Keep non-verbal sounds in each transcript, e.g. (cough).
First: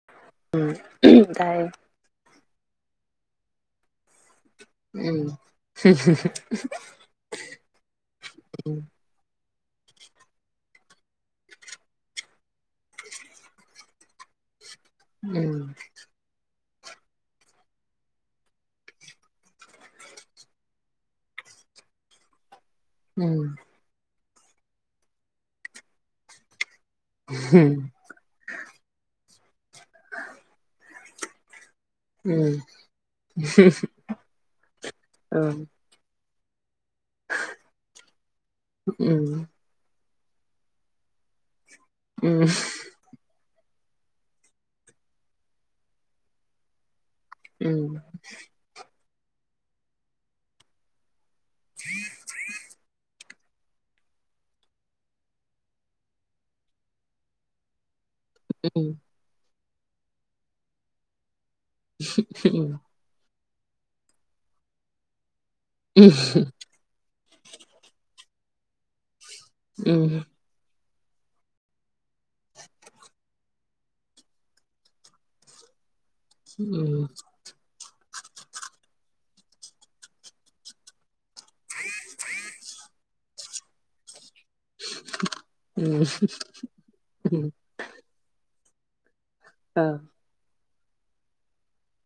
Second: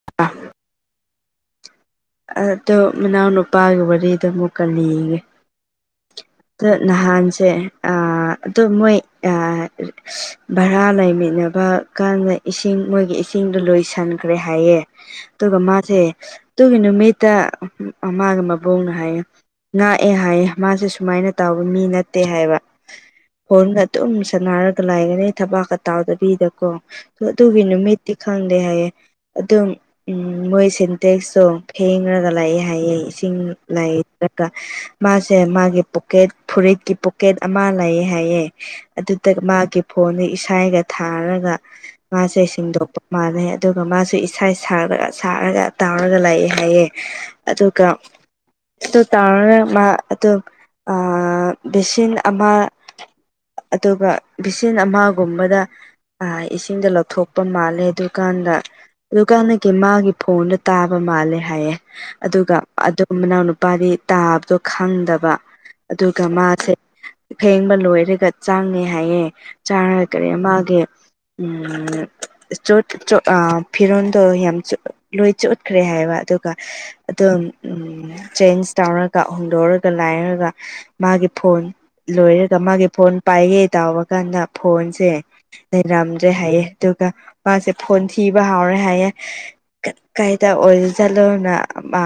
(unintelligible) ꯎꯝ ꯇꯥꯏꯌꯦ ꯑꯗꯣ ꯃꯅꯥꯎ ꯅꯨꯄꯥꯒꯤ ꯋꯥꯔꯤꯗꯣ ꯑꯃꯨꯛ ꯎꯝ ꯑꯗꯣ ꯅꯍꯥꯟꯁꯦ ꯑꯥ ꯑꯗꯣ ꯃꯣꯏ ꯑꯥ, ꯚꯔꯥ ꯂꯩꯃꯤꯟꯅꯕ ꯀꯥꯟꯗ ꯏꯁꯤꯡ ꯃꯣꯏꯒꯤ ꯏꯁꯤꯡꯗꯣ ꯂꯣꯏꯁꯟꯈ꯭ꯔꯦ ꯍꯥꯏꯌꯦ꯫ ꯑꯗꯨꯒ ꯃꯥꯁꯦ, ꯑꯗꯨꯒꯤ ꯅꯨꯃꯤꯠꯇ ꯃꯥꯒꯤ ꯃꯕꯨꯡꯅ ꯍꯥꯏꯌꯦ ꯉꯥꯛꯑꯦ ꯍꯥꯏꯌꯦ ꯃꯥꯁꯦ ꯁꯨꯃꯥꯏꯅ ꯇꯧꯕ ꯃꯤ ꯅꯠꯇꯦ ꯍꯥꯏꯕ ꯑꯗꯨꯝ ꯁꯅꯔꯒ ꯂꯥꯏꯒꯅꯤ ꯊꯕꯥꯛꯀ ꯇꯥꯎꯗꯕꯤꯗꯀꯣ ꯑꯗꯨꯒꯤ ꯅꯨꯃꯤꯠ ꯇꯤ ꯈꯪꯗꯦ ꯍꯥꯏꯌꯦ ꯑꯗꯨꯝ ꯃꯣꯏ ꯁꯦꯟꯇꯦꯛꯁꯇꯣ, ꯐꯦꯡꯔꯒ ꯂꯥꯛꯑꯦ ꯍꯥꯏꯌꯦ ꯏꯁꯤꯡ ꯂꯩꯇ꯭ꯔꯥꯒ ꯃꯥꯁꯦ ꯃꯥꯒꯤ ꯄꯣꯀꯦꯠ ꯐꯨꯔꯤꯠꯀꯤ ꯄꯣꯀꯦꯠ ꯑꯃ ꯂꯩꯌꯦ ꯍꯥꯏꯌꯦ ꯑꯗꯨꯗ ꯃꯥꯒꯤ ꯐꯣꯟꯗ ꯏꯁꯩꯒ ꯊꯥꯔꯒ ꯃꯁꯦ ꯁꯦꯡꯗꯣꯛꯄ ꯃꯥꯟꯅꯩ ꯑꯗꯨꯒ ꯃꯥꯁꯦ ꯏꯁꯩ ꯁꯛꯔꯒ ꯁꯛꯔꯒ ꯇꯥꯎꯔꯒ ꯂꯥꯛꯑꯦ ꯍꯥꯏꯌꯦ, ꯑꯗꯨꯒ ꯑꯗꯨ ꯇꯧꯔꯒ ꯃꯥ ꯑꯗꯨꯝ ꯑꯥ, ꯚꯦꯁꯤꯟ ꯑꯃ ꯑꯗꯨꯒ ꯚꯦꯁꯤꯟ ꯑꯃꯒꯨꯝꯕꯗ, ꯏꯁꯤꯡꯗꯣ ꯂꯧꯊꯣꯛꯄ ꯃꯥꯜꯂꯦ ꯑꯗꯨꯀꯥꯟꯗ, ꯎꯝ ꯑꯗꯨꯀꯥꯟꯗꯒꯤ ꯃꯥꯒꯤ ꯐꯣꯟꯗ ꯇꯥꯕ ꯃꯥꯜꯂꯦ ꯍꯥꯏꯌꯦ ꯑꯗꯨꯒ ꯑꯗꯨꯝ ꯃꯅꯥꯎ ꯅꯨꯄꯥꯗꯤ ꯇꯥꯕꯗꯣ ꯈꯪꯗꯕ ꯑꯗꯨꯒ ꯃꯥꯁꯦ ꯐꯦꯡꯕ ꯂꯣꯏꯔꯒ ꯆꯪꯉꯦ ꯍꯥꯏꯌꯦ ꯆꯥꯔꯒ ꯎꯝ ꯀꯔꯤ ꯃꯥꯒꯤ ꯎꯝ ꯆꯣꯠ ꯆꯣꯠ ꯑ ꯐꯤꯔꯣꯟꯗ ꯌꯥꯝ ꯆꯣꯠ ꯂꯣꯏ ꯆꯣꯠꯈ꯭ꯔꯦ ꯍꯥꯏꯕ ꯑꯗꯨꯒ ꯑꯗꯨꯝ ꯆꯦꯟꯁ ꯇꯧꯔꯒ ꯍꯣꯡꯗꯣꯛꯔꯒ ꯂꯥꯛꯑꯦꯒ ꯃꯥꯒꯤ ꯐꯣꯟ ꯂꯣꯏꯔꯒ ꯃꯥꯒꯤ ꯐꯣꯟ ꯄꯥꯏꯒꯦ ꯇꯥꯎꯕ ꯀꯥꯟꯗ ꯐꯣꯟꯁꯦ ꯎꯝ ꯂꯩꯔꯝꯗ꯭ꯔꯦ ꯍꯥꯏꯌꯦ ꯑꯗꯨꯒ ꯎꯝ ꯃꯥꯁꯦ ꯐꯣꯟ ꯊꯤꯕ ꯍꯥꯎꯔꯦ ꯍꯥꯏꯌꯦ ꯀꯥꯏꯗ ꯑꯣꯏꯔ ꯆꯠꯂꯣꯅ ꯃꯥ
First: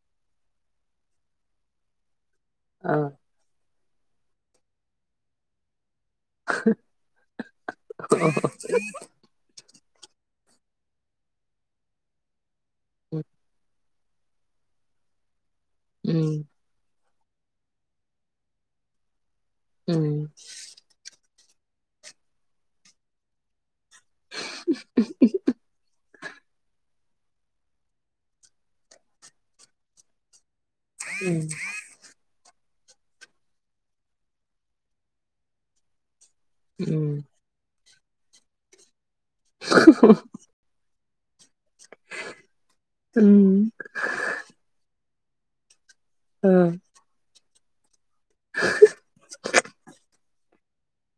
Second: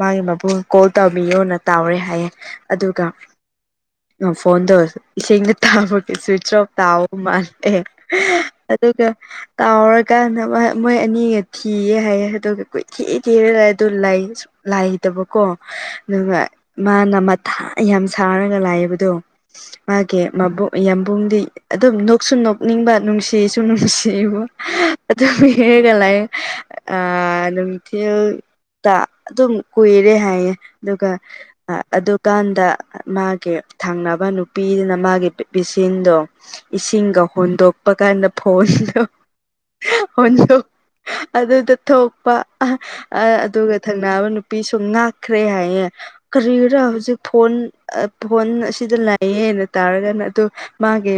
ꯃꯥꯒꯤ ꯃꯕꯨꯡ ꯀꯣꯜ ꯇꯧꯕꯤꯌꯣꯅ ꯇꯧꯔꯦ ꯍꯥꯏꯌꯦ ꯑꯗꯨꯒ ꯑꯥ ꯑ ꯐꯣꯟꯗꯣ ꯏꯁꯤꯡꯗ ꯇꯥꯕꯒꯤ ꯁ꯭ꯋꯤꯠꯆ ꯑꯣꯐ ꯇꯥꯕ ꯃꯥꯜꯂꯦ ꯑꯥ ꯎꯝ ꯑꯗꯨꯒ ꯇꯥꯎꯔꯀꯥꯟꯗ ꯃꯣꯏ ꯑꯅꯤꯒ ꯊꯤꯌꯦ ꯍꯥꯏꯌꯦ ꯑꯗꯨꯒ ꯀꯣꯏꯊꯤ ꯊꯤꯔꯒ ꯑꯗꯨ ꯂꯩ ꯂꯩꯇꯕꯀꯣ ꯑꯗꯨꯒ ꯎꯝ ꯃꯥꯅ ꯃꯠ ꯍꯥ ꯌꯥꯝ ꯁꯥꯔꯒ ꯂꯩꯕꯗꯣ ꯎꯝ ꯃꯥꯒꯤ ꯃꯕꯨ ꯌꯥꯝꯕꯨꯡꯗꯤ ꯑꯗꯨꯝ ꯅꯣꯛꯁꯨ ꯅꯣꯛꯅꯤꯡꯕ ꯅꯨꯡꯁꯤꯁꯨ ꯅꯨꯡꯁꯤꯕ ꯑꯗꯨꯒꯤ ꯍꯦꯛꯑꯒ ꯂꯩ ꯑꯥ ꯅꯨꯡꯊꯤꯜ ꯇ ꯑꯗꯨꯝ ꯀꯨꯏꯔꯦ ꯍꯥꯏꯌꯦ ꯑꯗꯨꯒ ꯎꯝ ꯑ ꯑꯗꯨꯝ ꯀꯥꯟꯗ ꯃꯥꯒꯤ ꯊꯪꯅꯕ ꯅꯨꯄꯤꯗꯨꯅ ꯃꯥꯒꯤ ꯄꯤꯁꯤꯟꯗꯣ ꯏꯁꯤꯡꯒ ꯍꯣꯟꯗꯣꯛꯄ ꯀꯥꯟꯗ ꯐꯣꯟꯗꯣ (unintelligible) ꯑꯗꯨꯗ ꯊꯣꯛꯄ ꯑ ꯑꯥ ꯑꯗꯨꯒ ꯊꯪ ꯅꯥꯕ ꯅꯨꯄꯤꯁꯨ ꯉꯥꯛꯈ꯭ꯔꯦ ꯍꯥꯏꯌꯦ ꯀꯔꯤꯔꯥ ꯍꯧꯖꯤꯛ ꯐꯣꯟ ꯑ ꯐꯣꯟ ꯑꯁꯤꯗ ꯂꯩꯌꯦꯅ ꯇꯥꯔꯒꯅ ꯑꯗꯨ ꯃꯥꯒꯤ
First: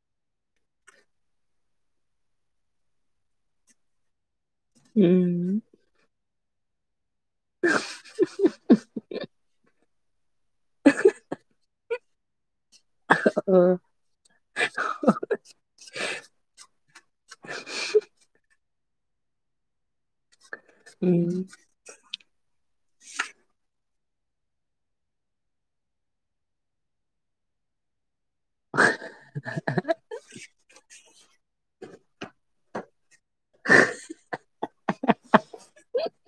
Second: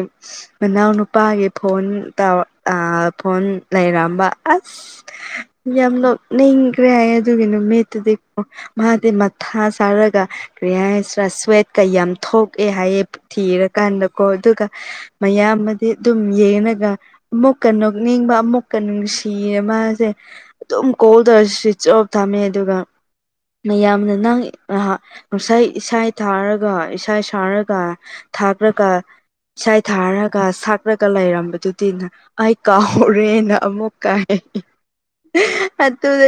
ꯃꯅꯥꯎ ꯅꯨꯄꯥꯒꯤ ꯐꯣꯟ ꯇꯧ ꯑꯥ ꯐꯣꯟ ꯂꯩꯔꯝꯕ ꯑꯁ ꯎꯝ ꯌꯥꯝꯅ ꯅꯣꯛꯅꯤꯡꯒꯔꯦ ꯍꯥꯏꯌꯦ ꯑꯗꯨꯒꯤ ꯅꯨꯃꯤꯠꯇꯨꯗꯤꯀꯣ ꯃꯥꯗꯤ ꯃꯊꯥ ꯁꯥꯔꯒ ꯀꯔꯤ ꯍꯥꯏꯔꯁꯤꯔꯥ ꯁ꯭ꯋꯦꯠꯀ ꯌꯥꯝ ꯊꯣꯛꯑꯦ ꯍꯥꯏꯌꯦ ꯑꯥ ꯊꯤꯔꯀꯥꯟꯗꯀꯣ ꯑꯗꯨꯒ ꯃꯌꯥꯝꯕꯗꯤ ꯑꯗꯨꯝ ꯌꯦꯡꯉꯒ ꯑꯃꯨꯛꯀ ꯅꯣꯛꯅꯤꯡꯕ ꯑꯃꯨꯛꯀ ꯅꯨꯡꯁꯤꯌꯦ ꯃꯥꯖꯦ ꯑꯗꯨꯝ ꯎꯝ ꯀꯣꯜ ꯇꯧꯔ ꯁ꯭ꯋꯤꯆ ꯑꯣꯐ ꯇꯝꯃꯦ ꯑꯗꯨꯒ ꯃꯌꯥꯝꯅ ꯅꯪ ꯉꯍꯥꯛ ꯉꯁꯥꯏ ꯏꯁꯩ ꯊꯥꯔꯒ ꯏꯁꯩ ꯁꯥꯔꯒ ꯊꯥꯞꯔꯒ ꯏꯁꯩ ꯊꯥꯔꯒ ꯁꯛ ꯔꯀ ꯂꯩꯔꯝꯕꯗꯨꯗꯤ ꯅ ꯑꯩ ꯀꯥꯎꯔꯦꯅ ꯑꯃꯨꯛꯀ ꯍꯥꯏ ꯑꯗꯨꯗ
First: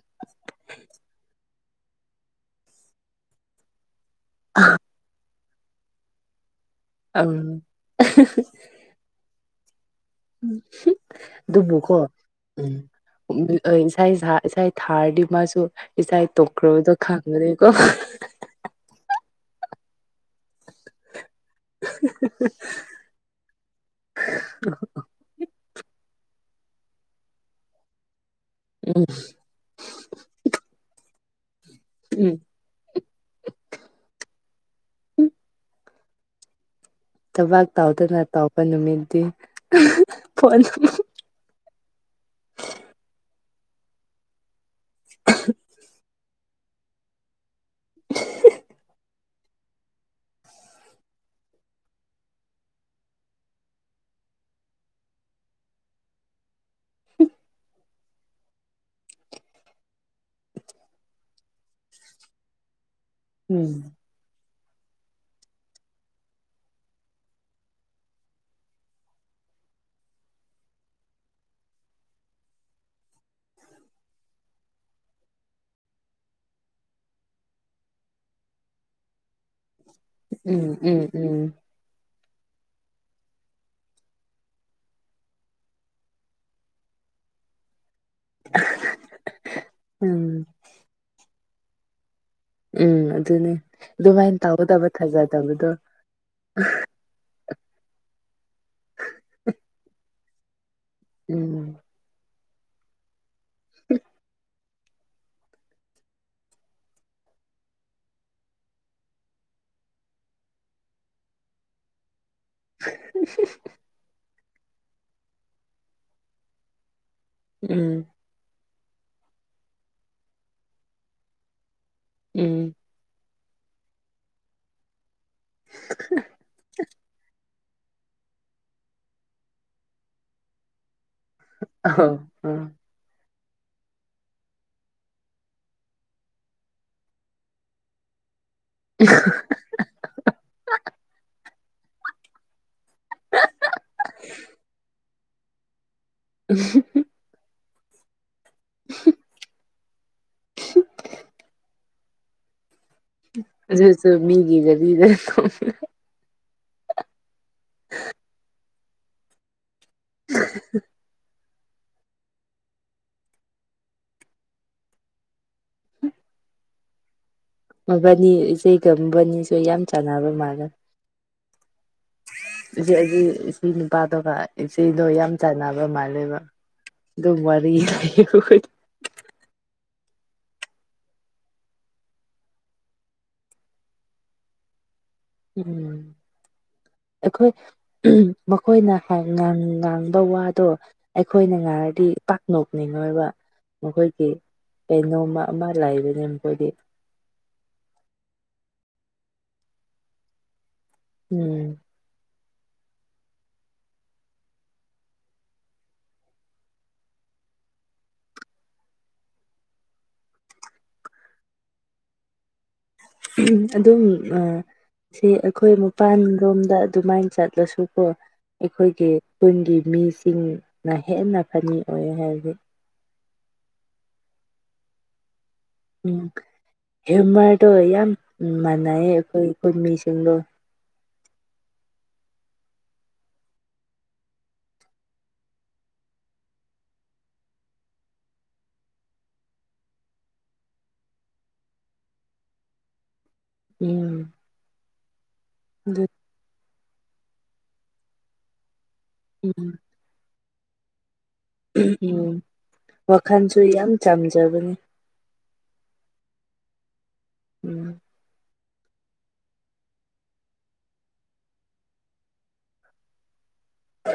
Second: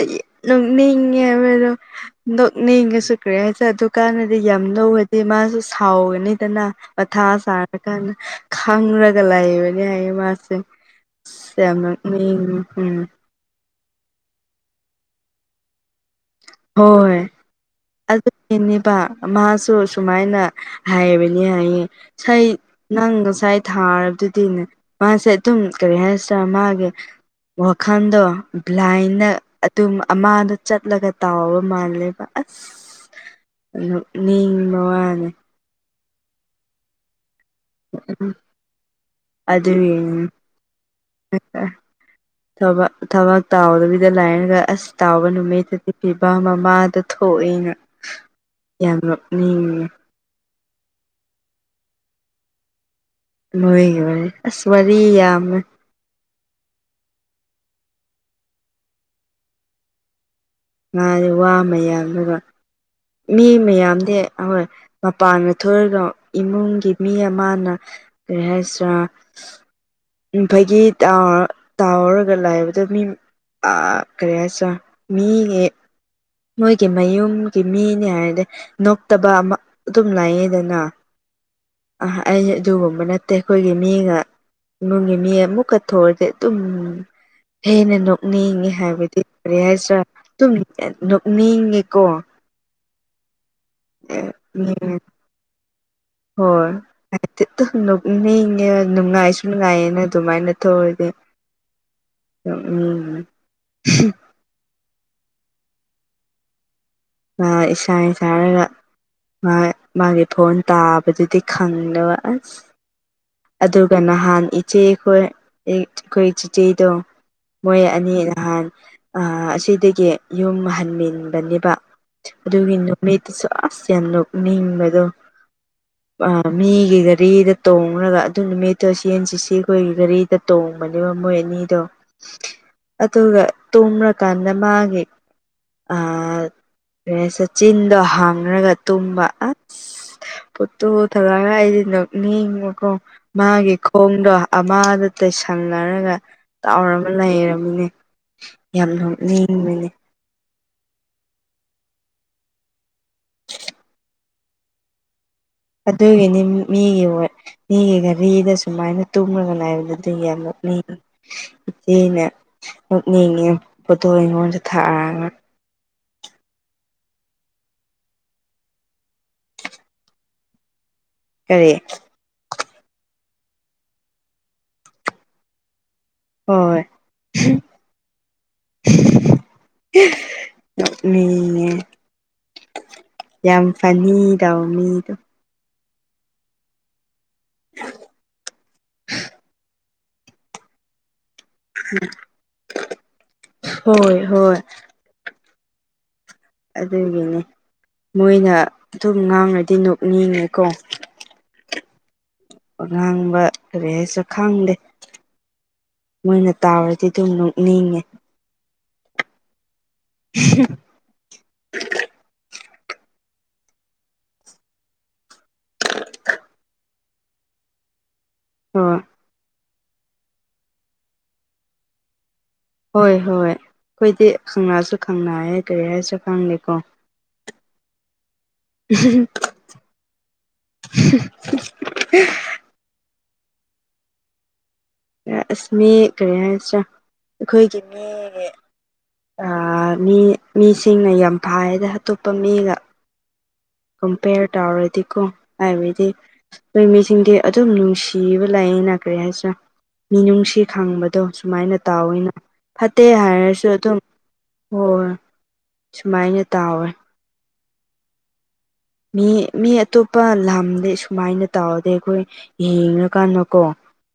ꯅꯣꯛꯅꯤꯡꯉꯦ ꯍꯥꯏꯕꯗꯣ ꯅꯣꯛꯅꯤꯡꯉꯁꯨ ꯀꯔꯤ ꯍꯥꯏꯁꯦ ꯑꯗꯨꯀꯥꯟꯗꯗꯤ ꯌꯥꯝ ꯅꯣꯛꯑꯗꯤ ꯃꯥꯖꯨ ꯁꯥꯎꯒꯅꯤꯗꯅ ꯃꯊꯥ ꯑꯪ ꯁꯥꯔꯀꯥꯟꯗ ꯈꯪꯔꯒ ꯂꯩꯕꯅꯦ ꯍꯥꯏꯌꯦ ꯃꯥꯥꯁꯦ ꯌꯥꯝ ꯑꯗꯨꯕꯨꯀꯣ ꯅꯣꯛꯅꯤꯡꯉꯦ ꯎꯝ (unintelligible) ꯏꯁꯩ ꯊꯥꯔꯗꯤ ꯃꯥꯁꯨ ꯏꯁꯩ ꯇꯣꯛꯀ꯭ꯔꯣꯗꯣ ꯈꯪꯒꯅꯤꯀꯣ ꯏꯅꯦꯕ ꯃꯥꯁꯨ ꯁꯨꯃꯥꯏꯅ ꯍꯥꯏꯕꯅꯤ ꯍꯥꯏꯌꯦ ꯏꯁꯩ ꯅꯪ ꯉꯁꯥꯏ ꯊꯥꯔꯕꯗꯨꯗꯤꯅꯦ ꯃꯥꯁꯦ ꯑꯗꯨꯝ ꯀꯔꯤ ꯍꯥꯏꯁꯤ ꯃꯥꯒꯤ ꯋꯥꯈꯜꯗꯣ ꯕ꯭ꯂꯥꯏꯟꯗ ꯑꯗꯨꯝ ꯑꯃꯗ ꯆꯠꯂꯒ ꯇꯧꯔ ꯃꯥꯜꯂꯦꯕ ꯎꯝ ꯑꯁ ꯅꯣꯛꯅꯤꯡꯕ ꯋꯥꯅꯦ ꯊꯕꯛ ꯇꯧꯗꯅ ꯇꯧꯕ ꯅꯨꯃꯤꯠꯇꯤ ꯑꯗꯨꯒꯤ ꯐꯣꯟ ꯊꯕꯛ ꯊꯕꯛ ꯇꯧꯗꯕꯤꯗ ꯂꯩꯔꯒ ꯑꯁ ꯇꯧꯕ ꯅꯨꯃꯤꯠꯇꯨꯗꯤ ꯄꯤꯕ ꯃꯃꯥꯗꯨ ꯊꯣꯛꯑꯦꯅ ꯌꯥꯝ ꯅꯣꯛꯅꯤꯡꯉꯦ ꯃꯣꯏꯒꯤ ꯋꯥꯔꯤ ꯑꯁ ꯋꯥꯔꯤ ꯌꯥꯝꯃꯦ ꯉꯥꯏꯔꯦ ꯋꯥ ꯃꯌꯥꯝꯗꯨꯒ ꯃꯤ ꯎꯝ ꯃꯌꯥꯝꯗꯤ ꯍꯣꯏ ꯃꯄꯥꯟꯗ ꯊꯣꯛꯑꯒ ꯏꯃꯨꯡꯒꯤ ꯃꯤ ꯑꯃꯅ ꯀꯔꯤ ꯍꯥꯏꯁꯤꯔꯥ ꯎꯝ ꯐꯒꯤ ꯇꯥꯎ ꯇꯥꯎꯔꯒ ꯂꯩꯕꯗ ꯃꯤ ꯑꯥ ꯀꯔꯤ ꯍꯥꯏꯁꯤꯔ ꯃꯤꯒꯤ ꯃꯣꯏꯒꯤ ꯃꯌꯨꯝꯒꯤ ꯃꯤꯅꯤ ꯍꯥꯏꯔꯗꯤ ꯅꯣꯛꯇꯕ ꯑꯃ ꯑꯗꯨꯝ ꯎꯝ ꯂꯩꯌꯦꯗꯅ ꯎꯝ ꯎꯝ ꯑ ꯑꯩ ꯑꯗꯨꯒꯨꯝꯕ ꯅꯠꯇꯦ ꯑꯩꯈꯣꯏꯒꯤ ꯃꯤꯒ ꯏꯃꯨꯡꯒꯤ ꯃꯤ ꯑꯃꯨꯛꯀ ꯊꯣꯛꯑꯗꯤ ꯑꯗꯨꯝ ꯍꯦꯟꯅ ꯅꯣꯛꯅꯤꯡꯉꯦ ꯍꯥꯏꯕꯗꯤ ꯀꯔꯤ ꯍꯥꯏꯁꯤꯔꯥ ꯎꯝ ꯑꯗꯨꯝ ꯅꯣꯛꯅꯤꯡꯉꯦꯀꯣ ꯎꯝ ꯑꯗꯨꯅꯤ ꯑꯗꯨꯃꯥꯏꯅ ꯇꯧꯒꯗꯕ ꯊꯥꯖꯗꯕꯗꯣ ꯑꯩꯗꯤ ꯗꯨꯝ ꯅꯣꯛꯅꯤꯡꯉꯦ ꯅꯨꯡꯉꯥꯏꯁꯨ ꯅꯨꯡꯉꯥꯏꯌꯦꯅ ꯑꯗꯨꯃꯥꯏꯅ ꯇꯧꯔꯗꯤ ꯎꯝ ꯅꯣꯛꯅꯤꯡꯉꯤ (inaudible) ꯍꫭꯏ ꯏꯁꯥꯏ ꯁꯥꯔꯒ ꯍꯣꯏ ꯃꯥꯒꯤ ꯐꯣꯟ ꯇꯥꯕꯗꯨꯗꯤ ꯈꯪꯗꯕ ꯑꯁ (unintelligible) ꯑꯗꯨꯒ ꯅꯍꯥꯟ ꯏꯆꯦ ꯈꯣꯏ ꯑꯩ ꯈꯣꯏ ꯆꯤꯆꯦꯗꯣ ꯃꯣꯏ ꯎꯝ ꯑꯅꯤ ꯅꯍꯥꯟ ꯑ ꯑꯁꯤꯗꯒꯤ ꯌꯨꯝ ꯍꯟꯃꯤꯟꯕꯅꯦꯕ ꯎꯝ ꯑꯗꯨꯒꯤ ꯅꯨꯃꯤꯠꯇꯁꯨ ꯑꯁ ꯌꯥꯝ ꯅꯣꯛꯅꯤꯡꯕꯗꯣ ꯑ ꯃꯤꯒꯤ ꯒꯥꯔꯤꯗ ꯇꯣꯡꯔꯒ ꯑꯗꯨ ꯅꯨꯃꯤꯠꯇꯣ ꯁꯤ ꯑꯦꯟꯁꯤꯁꯤ ꯈꯣꯏꯒꯤ ꯒꯥꯔꯤꯗ ꯇꯣꯡꯕꯅꯦꯕ ꯃꯣꯏ ꯃꯤꯗꯣ ꯑꯧ ꯑꯥ ꯑꯗꯨꯒ ꯇꯣꯡꯔꯀꯥꯟꯗ ꯃꯥꯒꯤ ꯔꯦꯁ ꯆꯤꯟꯗꯣ ꯍꯥꯡꯔꯒ ꯇꯨꯝꯕ ꯑ ꯐꯣꯠꯇꯣ ꯊꯥꯔꯛꯑꫭ ꯍꯥꯏꯔꯒ ꯑꯩꯗꯤ ꯅꯣꯛ ꯅꯤꯡꯕꯀꯣ ꯃꯥꯒꯤ ꯈꯣꯡꯗꯣ ꯑꯃꯗ ꯇꯩꯁꯟꯅꯔꯒ ꯇꯥꯎꯔꯝ ꯂꯩꯔꯝꯅꯦ ꯌꯥꯝ ꯅꯣꯛꯅꯤꯡꯕꯅꯦ (inaudible) ꯑꯗꯨꯖꯨ ꯃꯤꯒꯤ ꯒꯥꯔꯤꯗꯣ ꯇꯣꯡꯔ ꯑꯗꯨꯒꯤꯅꯤ ꯃꯤꯒꯤ ꯃꯤꯒꯤ ꯒꯔꯤꯗ ꯁꯨꯃꯥꯏꯅ ꯇꯨꯝꯂꯒ ꯂꯩꯕꯗꯨ ꯑꯗꯨꯏ ꯌꯥꯝ ꯅꯣꯛꯅꯤꯡꯉꯤ ꯏꯆꯦꯅ ꯅꯣꯛꯅꯤꯡꯉꯦ ꯐꯣꯇꯣ ꯑꯩꯉꯣꯟꯗ ꯊꯥꯔꯥꯑ ꯃꯕꯥꯅꯤ ꯏꯆꯦꯒ ꯃꯕꯅꯤꯁꯦ ꯌꯥꯝ ꯆꯥꯟꯅꯕ ꯃꯥꯜꯂꯦ ꯀꯔꯤ ꯏꯆꯦ ꯑꯩꯗꯤ ꯏꯆꯦ ꯅꯨꯄꯥꯗꯣꯒ ꯏꯆꯦꯗꯣ ꯌꯥꯝ ꯆꯥꯟꯅꯕ ꯕ ꯃꯥꯂꯦꯕ ꯍꯣꯏ ꯑꯗꯨꯝ ꯋꯥꯔꯤ ꯂꯩꯌꯦꯕ ꯑꯩꯈꯣꯏ ꯅꯣꯛꯅꯤꯡꯉꯦ ꯌꯥꯝ ꯐꯟꯅꯤꯗꯧ ꯃꯤꯗꯣ ꯎꯝ ꯑꯩꯈꯣꯏ ꯃꯈꯣꯏꯅ ꯉꯥꯡ ꯉꯥꯡꯕ ꯋꯥꯗꯣ ꯑꯩꯈꯣꯏꯅ ꯉꯥꯡꯔꯗꯤ ꯄꯥꯛ ꯅꯣꯛꯅꯤꯡꯉꯣꯏꯕ ꯍꯣꯏ ꯃꯈꯣꯏꯒꯤ ꯍꯣꯏ ꯀꯩꯅꯣꯝꯃ ꯑꯃ ꯂꯩꯕꯅꯦ ꯃꯈꯣꯏꯗꯤ ꯑꯗꯨꯒꯤꯅꯦ ꯃꯣꯏꯅ ꯑꯗꯨꯝ ꯉꯥꯡꯔꯗꯤ ꯅꯣꯛꯅꯤꯡꯉꯦꯀꯣ ꯎꯝ ꯋꯥ ꯉꯥꯡꯕ ꯀꯔꯤ ꯍꯥꯏꯁꯤꯔ ꯈꯪꯗꯦ ꯃꯣꯏꯅ ꯇꯥꯎꯔꯗꯤ ꯑꯗꯨꯝ ꯅꯣꯛꯅꯤꯡꯉꯦ (unintelligible) ꯎꯍꯨꯝ ꯑꯗꯨꯝ ꯑ ꯁꯤ ꯑꯩꯈꯣꯏ ꯃꯄꯥꯟ ꯔꯣꯝꯗ ꯑꯗꯨꯃꯥꯏꯅ ꯆꯠꯂꯁꯨ ꯀꯣ ꯍꯣꯏ ꯑꯩꯈꯣꯏꯒꯤ ꯈꯨꯟꯒꯤ ꯃꯤꯁꯤꯡꯅ ꯍꯦꯟꯅ ꯐꯟꯅꯤ ꯑꯣꯏ ꯍꯥꯏꯕꯗꯤ ꯍꯣꯏ ꯍꯣꯏ ꯑꯩꯈꯣꯏꯗꯤ ꯈꯪꯅꯁꯨ ꯈꯪꯅꯩꯌꯦ ꯀꯔꯤ ꯍꯥꯏꯁꯤꯔ ꯎꯝ ꯈꯪꯗꯦꯀꯣ ꯍ꯭ꯌꯨꯃꯔꯗꯣ ꯌꯥꯝ ꯃꯥꯟꯅꯩꯌꯦ ꯑꯩꯈꯣꯏ ꯈꯨꯟ ꯃꯤꯁꯤꯡꯗꯣ (unintelligible) ꯑꯁ ꯃꯤ ꯀꯔꯤ ꯍꯥꯏꯁꯤꯔꯥ ꯑꯩꯈꯣꯏꯒꯤ ꯃꯤ ꯑꯥ ꯃꯤ ꯃꯤꯁꯤꯡꯅ ꯌꯥꯝ ꯐꯥꯏꯗ ꯑꯇꯣꯞꯄ ꯃꯤꯒ ꯎꯝ ꯀꯝꯄꯦꯌꯔ ꯇꯧꯔꯗꯤꯀꯣ ꯑꯗꯨ ꯍꯥꯏꯕꯩꯗꯤ ꯅꯣꯏ ꯃꯤꯁꯤꯡꯗꯤ ꯑꯗꯨꯝ ꯅꯨꯡꯁꯤꯕ ꯂꯩꯅ ꯀꯔꯤ ꯍꯥꯏꯁꯤꯔꯥ ꯎꯝ ꯃꯤꯅꯨꯡꯁꯤ ꯈꯪꯕ ꯇꯣ ꯁꯨꯃꯥꯏꯅ ꯇꯥꯎꯋꯤꯅ ꯎꯝ ꯐꯠꯇꯦ ꯋꯥꯈꯜꯁꯨ ꯍꯥꯏꯔꯁꯨ ꯌꯥꯝ ꯑꯗꯨꯝ ꯆꯝꯖꯕꯅꯤ ꯍꯣꯏ ꯁꯨꯃꯥꯏꯅ ꯇꯥꯎꯋꯦ ꯎꯝ ꯃꯤ ꯃꯤ ꯑꯇꯣꯞꯄ ꯂꯥꯝꯗꯤ ꯁꯨꯃꯥꯏꯅ ꯇꯥꯎꯗꯦ ꯑꯩꯈꯣꯏ ꯌꯦꯡꯔꯀꯥꯟꯗꯀꯣ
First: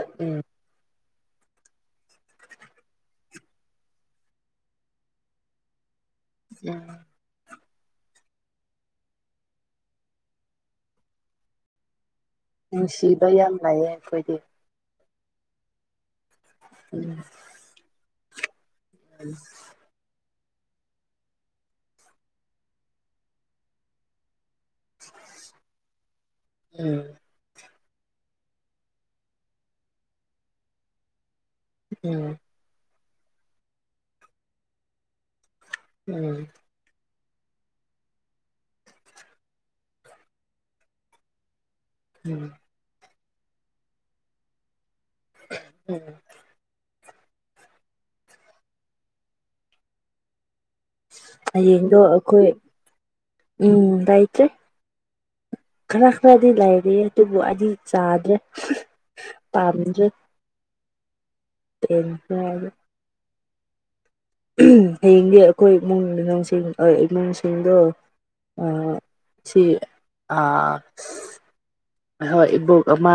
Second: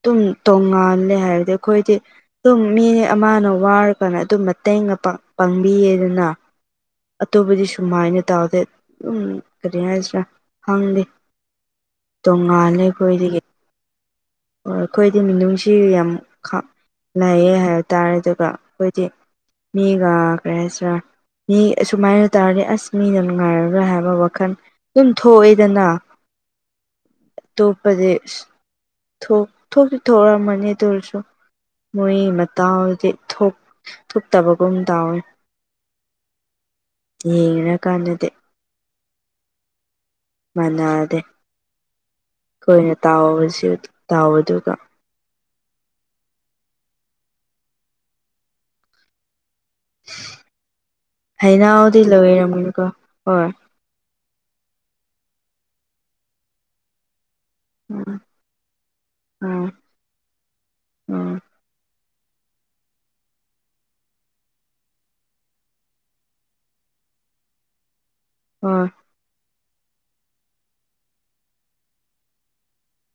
ꯇꯨꯝ ꯎꯝ ꯇꯣꯡꯉꯥꯜꯂꯦ ꯍꯥꯏꯕꯗꯤ ꯑ ꯈꯣꯏꯗꯤ ꯇꯨꯝ ꯃꯤ ꯑꯃꯅ ꯋꯥꯔ ꯀꯥꯟꯗ ꯑꯗꯨꯝ ꯃꯇꯦꯡꯒ ꯄꯥꯡ ꯄꯥꯡꯕꯤꯌꯦꯗꯅ ꯎꯝ ꯑꯇꯣꯞꯄꯗꯤ ꯁꯨꯃꯥꯏꯅ ꯇꯥꯎꯗꯦ ꯑꯗꯨꯝ ꯀꯔꯤ ꯍꯥꯏꯁꯤꯔꯥ ꯈꯪꯗꯦ ꯇꯣꯡꯉꯥꯜꯂꯦ ꯅꯨꯡꯁꯤꯕ ꯌꯥꯝ ꯂꯩꯌꯦ ꯑꯩꯈꯣꯏꯗꯤ ꯑꯣ ꯑꯩꯈꯣꯏꯗꯤ ꯃꯤꯅꯨꯡꯁꯤ ꯌꯥꯝ ꯈ ꯎꯝ ꯂꯩꯌꯦ ꯍꯥꯏꯕꯇꯥꯥꯔꯦ ꯑꯗꯨꯒ ꯈꯣꯏꯗꯤ ꯑꯩꯁ ꯃꯤꯒ ꯀꯔꯤ ꯍꯥꯏꯁꯤꯔꯥ ꯃꯤ ꯑꯁꯨꯃꯥꯏꯅ ꯇꯧꯔꯗꯤ ꯑꯁ ꯃꯤꯅ ꯅꯨꯡꯉꯥꯏꯔꯔꯣꯏ ꯍꯥꯏꯕ ꯋꯥꯈꯜ ꯇꯨꯝ ꯊꯣꯛꯑꯦꯗꯅ ꯎꯝ ꯇꯣꯞꯄꯗꯤ ꯏꯁ ꯊꯣ ꯊꯣꯛꯇꯤ ꯊꯣꯔꯝꯃꯅꯤ ꯑꯇꯨ ꯑꯣꯏꯔꯁꯨ ꯃꯣꯏ ꯎꯝ ꯃꯠ ꯇꯥꯎꯗꯤ ꯊꯣꯛ ꯊꯨꯞꯇꯕꯒꯨꯝ ꯇꯥꯎꯋꯦ ꯎꯝ ꯌꯦꯡꯔꯀꯥꯟꯗꯗꯤ ꯃꯥꯟꯅꯗꯦ ꯎꯝ ꯈꯣꯏꯅ ꯇꯥꯎꯕꯁꯤ ꯇꯥꯎꯕꯗꯨꯒ ꯎꯝ ꯍꯌꯦꯡꯗꯣ ꯍꯩꯅꯧꯗꯤ ꯑꯈꯣꯏ ꯂꯣꯏꯔꯝꯃꯅꯤꯀꯣ ꯍꯣꯏ ꯎꯝ ꯂꯩꯇ꯭ꯔꯦ ꯈꯔ ꯈꯔꯗꯤ ꯂꯩꯔꯤꯌꯦ ꯑꯗꯨꯕꯨ ꯑꯩꯗꯤ ꯎꯝ ꯆꯥꯗ꯭ꯔꯦ ꯎꯝ ꯄꯥꯝꯗ꯭ꯔꯦ ꯎꯝ ꯇꯦꯟ ꯈꯔꯖꯨ ꯎꯝ ꯍꯌꯦꯡꯗꯤ ꯑꯈꯣꯏ ꯏꯃꯨꯡ ꯃꯅꯨꯡꯁꯤꯡ ꯑꯩ ꯏꯃꯨꯡꯁꯤꯡꯗꯣ ꯍꯣꯏ ꯑꯥ ꯁꯤ ꯑꯥ ꯍꯣꯏ ꯍꯣꯏ ꯏꯕꯣꯛ ꯑꯃ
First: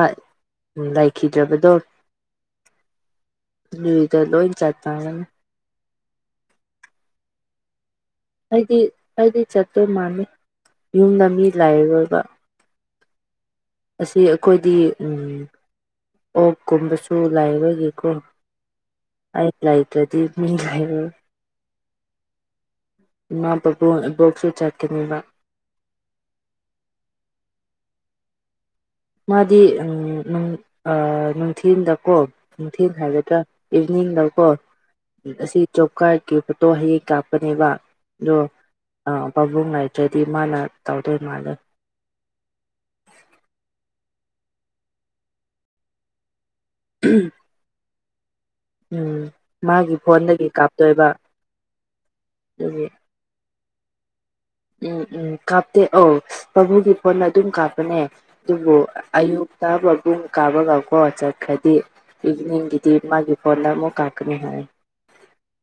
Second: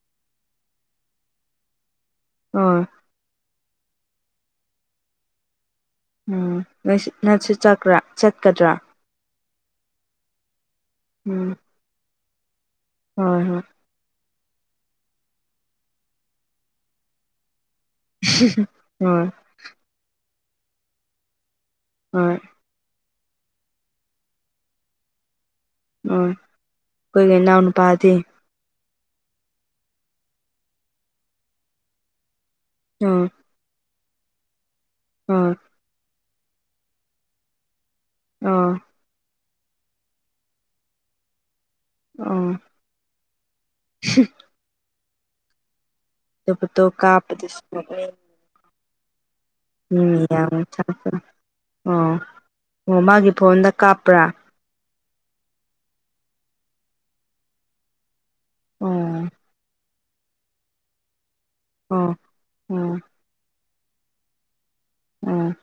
ꯂꯩꯈꯤꯗ꯭ꯔꯕꯗꯣ ꯅꯣꯏ ꯂꯨꯏꯒ ꯂꯣꯏ ꯆꯠꯈꯥꯏꯔꯅꯤ ꯎꯝ ꯅꯣꯏꯁꯨ ꯅꯪꯁꯨ ꯆꯀ꯭ꯔꯥ ꯑꯩꯗꯤ ꯑꯩꯗꯤ ꯆꯠꯇꯣꯏ ꯃꯥꯥꯟꯂꯦ ꯌꯨꯝꯗ ꯃꯤ ꯎꯝ ꯂꯩꯔꯣꯏꯕ ꯍꯣꯏ ꯍꯣꯏ ꯑꯁꯤ ꯑꯈꯣꯏꯗꯤ ꯎꯝ ꯑꯣꯛꯀꯨꯝꯕꯁꯨ ꯂꯥꯏꯕꯒꯤꯀꯣ ꯉꯣꯏ ꯑꯩ ꯂꯩꯇ꯭ꯔꯥꯗꯤ ꯃꯤ ꯂꯩꯔꯣꯏ ꯍꯣꯏ ꯏꯃꯥ ꯕꯕꯨꯟ ꯏꯕꯣꯛꯁꯨ ꯆꯠꯀꯅꯤꯕ ꯎꯝ ꯈꯣꯏꯒꯤ ꯏꯅꯥꯎꯅꯨꯄꯥꯗꯤ ꯃꯥꯗꯤ ꯎꯝ ꯅꯨꯡ ꯑ ꯅꯨꯡꯊꯤꯟꯗꯀꯣ ꯅꯨꯡꯊꯤꯟ ꯎꯝ ꯍꯥꯏꯒꯗ꯭ꯔꯥ ꯏꯚꯤꯟꯗꯀꯣ ꯎꯝ ꯑꯁꯤ ꯖꯣꯕ ꯀ꯭ꯥꯔ꯭ꯠꯀꯤ ꯐꯣꯇꯣ ꯍꯌꯦꯡ ꯀꯥꯞꯀꯅꯤꯕ ꯗꯣ ꯑꯣ ꯑ ꯄꯥꯕꯨꯡ ꯉꯥꯏꯇꯗ꯭ꯔꯗꯤ ꯃꯥꯅ ꯇꯧꯗꯣꯏ ꯃꯥꯜꯂꯦ ꯑꯣ ꯄꯨꯇꯣ ꯀꯥꯞꯄꯗ (unintelligible) ꯎꯝ ꯃꯥꯒꯤ ꯃꯤ ꯐꯣꯟꯗꯒꯤ ꯃꯌꯥꯝ ꯀꯥꯞꯇꯣꯏꯕ (unintelligible) ꯑꯣ ꯑꯗꯨꯒꯤ ꯑꯣ ꯃꯥꯒꯤ ꯐꯣꯟꯗ ꯀꯥꯞꯄ꯭ꯔꯥ ꯎꯝ ꯎꯝ ꯀꯥꯞꯇꯦ ꯑꯧ ꯄꯥꯕꯨꯡꯒꯤ ꯐꯣꯟꯅ ꯑꯗꯨꯝ ꯀꯥꯞꯄꯅꯦ ꯗꯨꯕꯨ ꯑ ꯑꯣ ꯑꯌꯨꯛ ꯇ ꯕꯕꯨꯡ ꯀꯥꯕꯒꯀꯣ ꯆꯠꯈ꯭ꯔꯗꯤ ꯑꯣ ꯏꯕꯤꯅꯤꯡꯒꯤꯗꯤ ꯑꯣ ꯃꯥꯒꯤ ꯐꯣꯟꯗ ꯑꯃꯨꯛ ꯀꯥꯞꯀꯅꯤ ꯍꯥꯏꯌꯦ ꯎꯝ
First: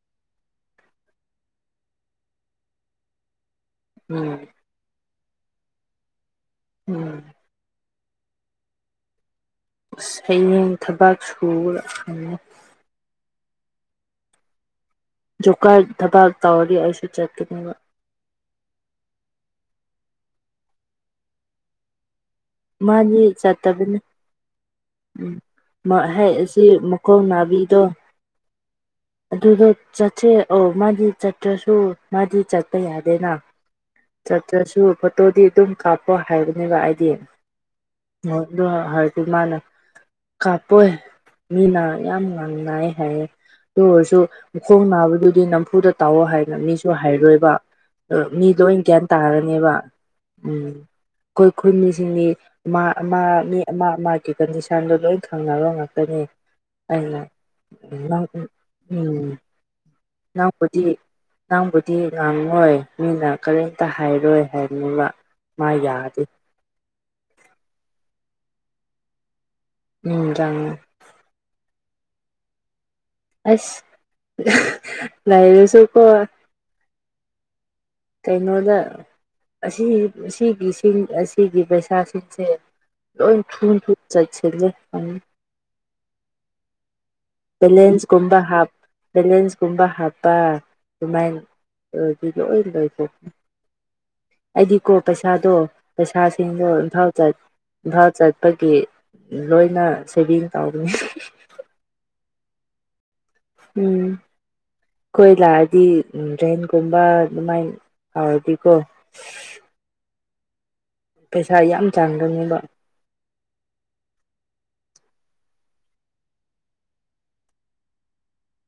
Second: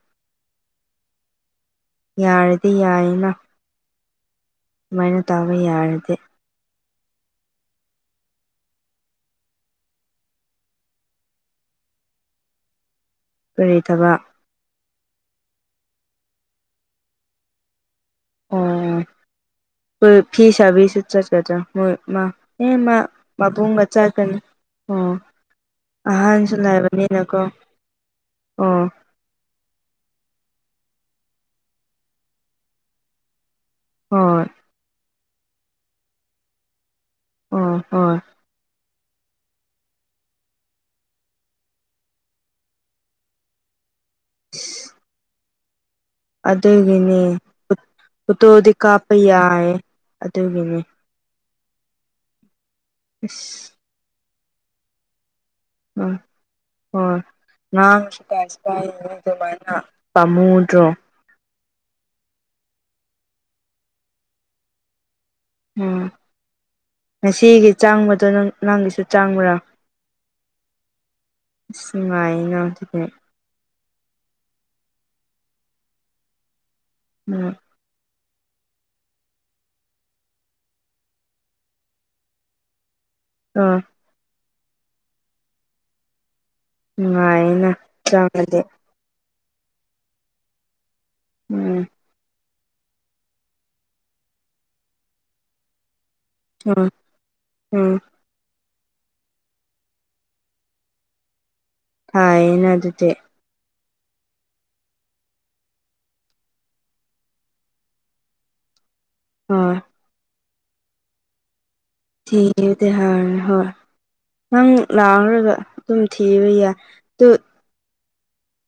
ꯌꯥꯔꯗꯤ ꯌꯥꯏꯌꯦꯅ ꯎꯝ ꯑꯃꯥꯏꯅ ꯇꯥꯕ ꯌꯥꯔꯗꯤ ꯎꯝ ꯑꯁ ꯍꯌꯦꯡ ꯊꯕꯥꯛ ꯁꯨꯔꯒ ꯂꯩꯅꯤ ꯀꯔꯤ ꯊꯕꯛ ꯖꯣꯀꯥꯠ ꯊꯕꯛ ꯇꯧꯔꯤꯗꯤ ꯑꯩꯁꯨ ꯆꯠꯀꯅꯤꯕ ꯑꯣ ꯑꯩꯈꯣꯏ ꯐꯤ ꯁꯥꯕꯤꯁꯨ ꯆꯠꯀꯗ꯭ꯔꯥ ꯃꯣꯏ ꯃꯥ ꯑꯦꯃ ꯃꯥꯗꯤ ꯃꯕꯨꯡꯒ ꯆꯠꯇꯕꯅꯦ ꯆꯥꯀꯅꯤ ꯑꯣ ꯎꯝ ꯃꯥ ꯍꯦꯛ ꯑꯍꯥꯟꯁꯨ ꯑꯁꯤ ꯃꯈꯣꯡ ꯂꯩꯥꯏꯕꯅꯤꯅꯀꯣ ꯅꯥꯕꯤꯗꯣ ꯑꯣ ꯑꯗꯨꯗꯣ ꯆꯠꯁꯦ ꯑꯣ ꯃꯥꯗꯤ ꯆꯠꯇ꯭ꯔꯁꯨ ꯃꯥꯗꯤ ꯆꯠꯄ ꯌꯥꯗꯦꯅ ꯍꯣꯏ ꯆꯠꯇ꯭ꯔꯁꯨ ꯐꯣꯇꯣꯗꯤ ꯑꯗꯨꯝ ꯀꯥꯞꯄ ꯍꯥꯏꯕꯅꯦꯕ ꯑꯩꯗꯤ ꯑꯣ ꯍꯣꯏ ꯍꯣꯏ ꯗꯨ ꯍꯥꯏ ꯍꯥꯏꯔꯗꯤ ꯃꯥꯅ ꯀꯥꯞꯄꯣꯏ ꯃꯤꯅ ꯌꯥꯝ ꯉꯥꯡꯅꯩ ꯍꯥꯏꯌꯦ ꯑꯗꯨ ꯑꯣꯏꯔꯁꯨ ꯃꯈꯣꯡ ꯅꯥꯕꯗꯨꯗꯤ ꯅꯝꯐꯨꯗ ꯇꯧꯔꯣ ꯍꯥꯏꯅ ꯃꯤꯁꯨ ꯑꯗꯨꯒꯤꯅꯦ ꯍꯥꯏꯔꯣꯏꯕ ꯃꯤꯗꯣ ꯑꯩꯅ ꯒ꯭ꯌꯥꯟ ꯇꯥꯔꯅꯦꯕ ꯑꯗꯨꯒꯤꯅꯤ ꯈꯣꯏ ꯈꯣꯏ ꯃꯤꯁꯤꯡꯗꯤ ꯑꯃ ꯑꯃ ꯃꯤ ꯑꯁ ꯑꯃ ꯑꯃꯒꯤ ꯀꯟꯗꯤꯁꯟꯗꯣ ꯂꯣꯏ ꯈꯪꯅꯕ ꯆꯥꯛ ꯎꯝ ꯒ‍꯭ꯔꯅꯤ ꯑꯩꯅ‌ ꯍꯣꯏ (unintelligible) ꯉꯥꯡꯁꯨ ꯀꯥꯏꯁꯨ ꯀꯥꯏ ꯑꯗꯨꯃꯥꯏꯅ ꯑꯩꯕꯨꯗꯤ ꯄꯥꯝꯃꯨꯗ꯭ꯔꯣ ꯅꯪꯕꯨꯗꯤ ꯉꯥꯡꯉꯣꯏ ꯃꯤꯅ ꯀꯔꯤꯝꯇ ꯍꯥꯏꯔꯣꯏ ꯍꯥꯏꯕꯅꯤꯕ ꯃꯥ ꯎꯝ ꯌꯥꯗꯦ ꯉꯁꯤꯒꯤ ꯆꯥꯡꯕꯗꯣ ꯅꯪ ꯅꯪꯒꯤꯁꯨ ꯆꯥꯡꯕ꯭ꯔꯥ ꯎꯝ ꯗ꯭ꯔꯉꯥ ꯅꯨꯉꯥꯏꯅ ꯑꯗꯨꯒ ꯑꯁ ꯂꯩꯔꯁꯨ ꯀꯣ ꯎꯝ ꯀꯩꯅꯣꯗ ꯑꯁꯤ ꯑꯁꯤꯒꯤꯁꯤꯡ ꯑꯁꯤꯒꯤ ꯄꯩꯁꯥꯁꯤꯡꯁꯦ ꯂꯣꯏ ꯊꯨꯟ ꯑꯥ ꯊꯨꯠ (unintelligible) ꯅꯨꯡꯉꯥꯏ ꯕꯦꯂꯦꯟꯁ ꯀꯨꯝꯕ ꯍꯥꯞ ꯕꯦꯂꯦꯟꯁ ꯀꯨꯝꯕ ꯍꯥꯞꯄ ꯑꯗꯨꯃꯥꯏꯟ ꯎꯝ ꯑꯗꯨꯏꯗꯣ (unintelligible) ꯂꯣꯏꯊꯣꯛ ꯑꯩꯗꯤꯀꯣ ꯄꯩꯁꯥꯗꯣ ꯄꯩꯁꯥꯁꯤꯡꯗꯣ ꯎꯝ ꯏꯝꯐꯥꯜ ꯆꯠ ꯎꯝ ꯏꯝꯐꯥꯜ ꯆꯠꯄꯒꯤ ꯂꯣꯏꯅ ꯁꯦꯚꯤꯡ ꯇꯧꯅꯤ ꯐꯩꯅ ꯑꯗꯨꯗꯤ ꯎꯝ ꯑꯩꯈꯣꯏ ꯂꯥꯛꯑꯗꯤ ꯗ꯭ꯔꯦꯟꯒꯨꯝꯕ ꯑꯗꯨꯃꯥꯏꯟ ꯍꯥꯎꯔꯗꯤꯀꯣ ꯑꯥ ꯄꯩꯁꯥ ꯌꯥꯝ ꯆꯥꯡꯒꯅꯦꯕ ꯊꯤꯗꯤ (unintelligible) ꯍꯣꯏ ꯅꯪ ꯂꯥꯛꯔꯒ ꯑꯗꯨꯝ ꯊꯤꯕ ꯌꯥꯏ ꯇꯨꯠ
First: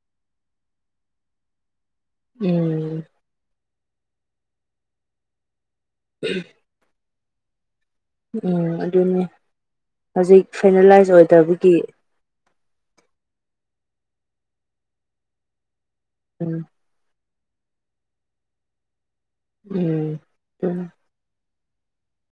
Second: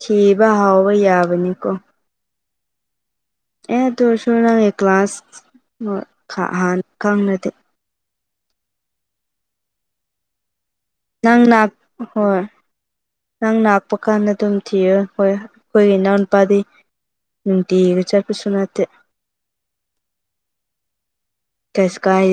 ꯊꯤꯕ ꯍꯧꯕ ꯌꯥꯕꯅꯤꯀꯣ ꯎꯝ ꯑꯦ ꯑꯗꯨ ꯑꯣꯏꯔꯁꯨ ꯅꯪꯒꯤ ꯀ꯭ꯂꯥꯁ ꯅꯣꯠ ꯈꯥ ꯍꯥꯟ ꯈꯪꯂꯗꯤ ꯎꯝ ꯑꯗꯨꯅꯤ ꯍꯧꯖꯤꯛ ꯐꯥꯏꯅꯦꯂꯥꯏꯁ ꯅꯪ ꯅꯛ ꯑꯣꯏꯗꯕꯒꯤ ꯍꯣꯏ ꯅꯪ ꯂꯥꯛꯄ ꯀꯥꯟꯗ ꯑꯗꯨꯝ ꯊꯤꯌꯨ ꯍꯣꯏ ꯑꯩꯈꯣꯏꯒꯤ ꯅꯪ ꯎꯝ ꯄꯥꯗꯤ ꯅꯨꯡꯇꯤꯒꯤ ꯆꯠꯄꯁꯨ ꯅꯠꯇꯦ ꯎꯝ (unintelligible) ꯀꯩꯁꯨ ꯀꯥꯏ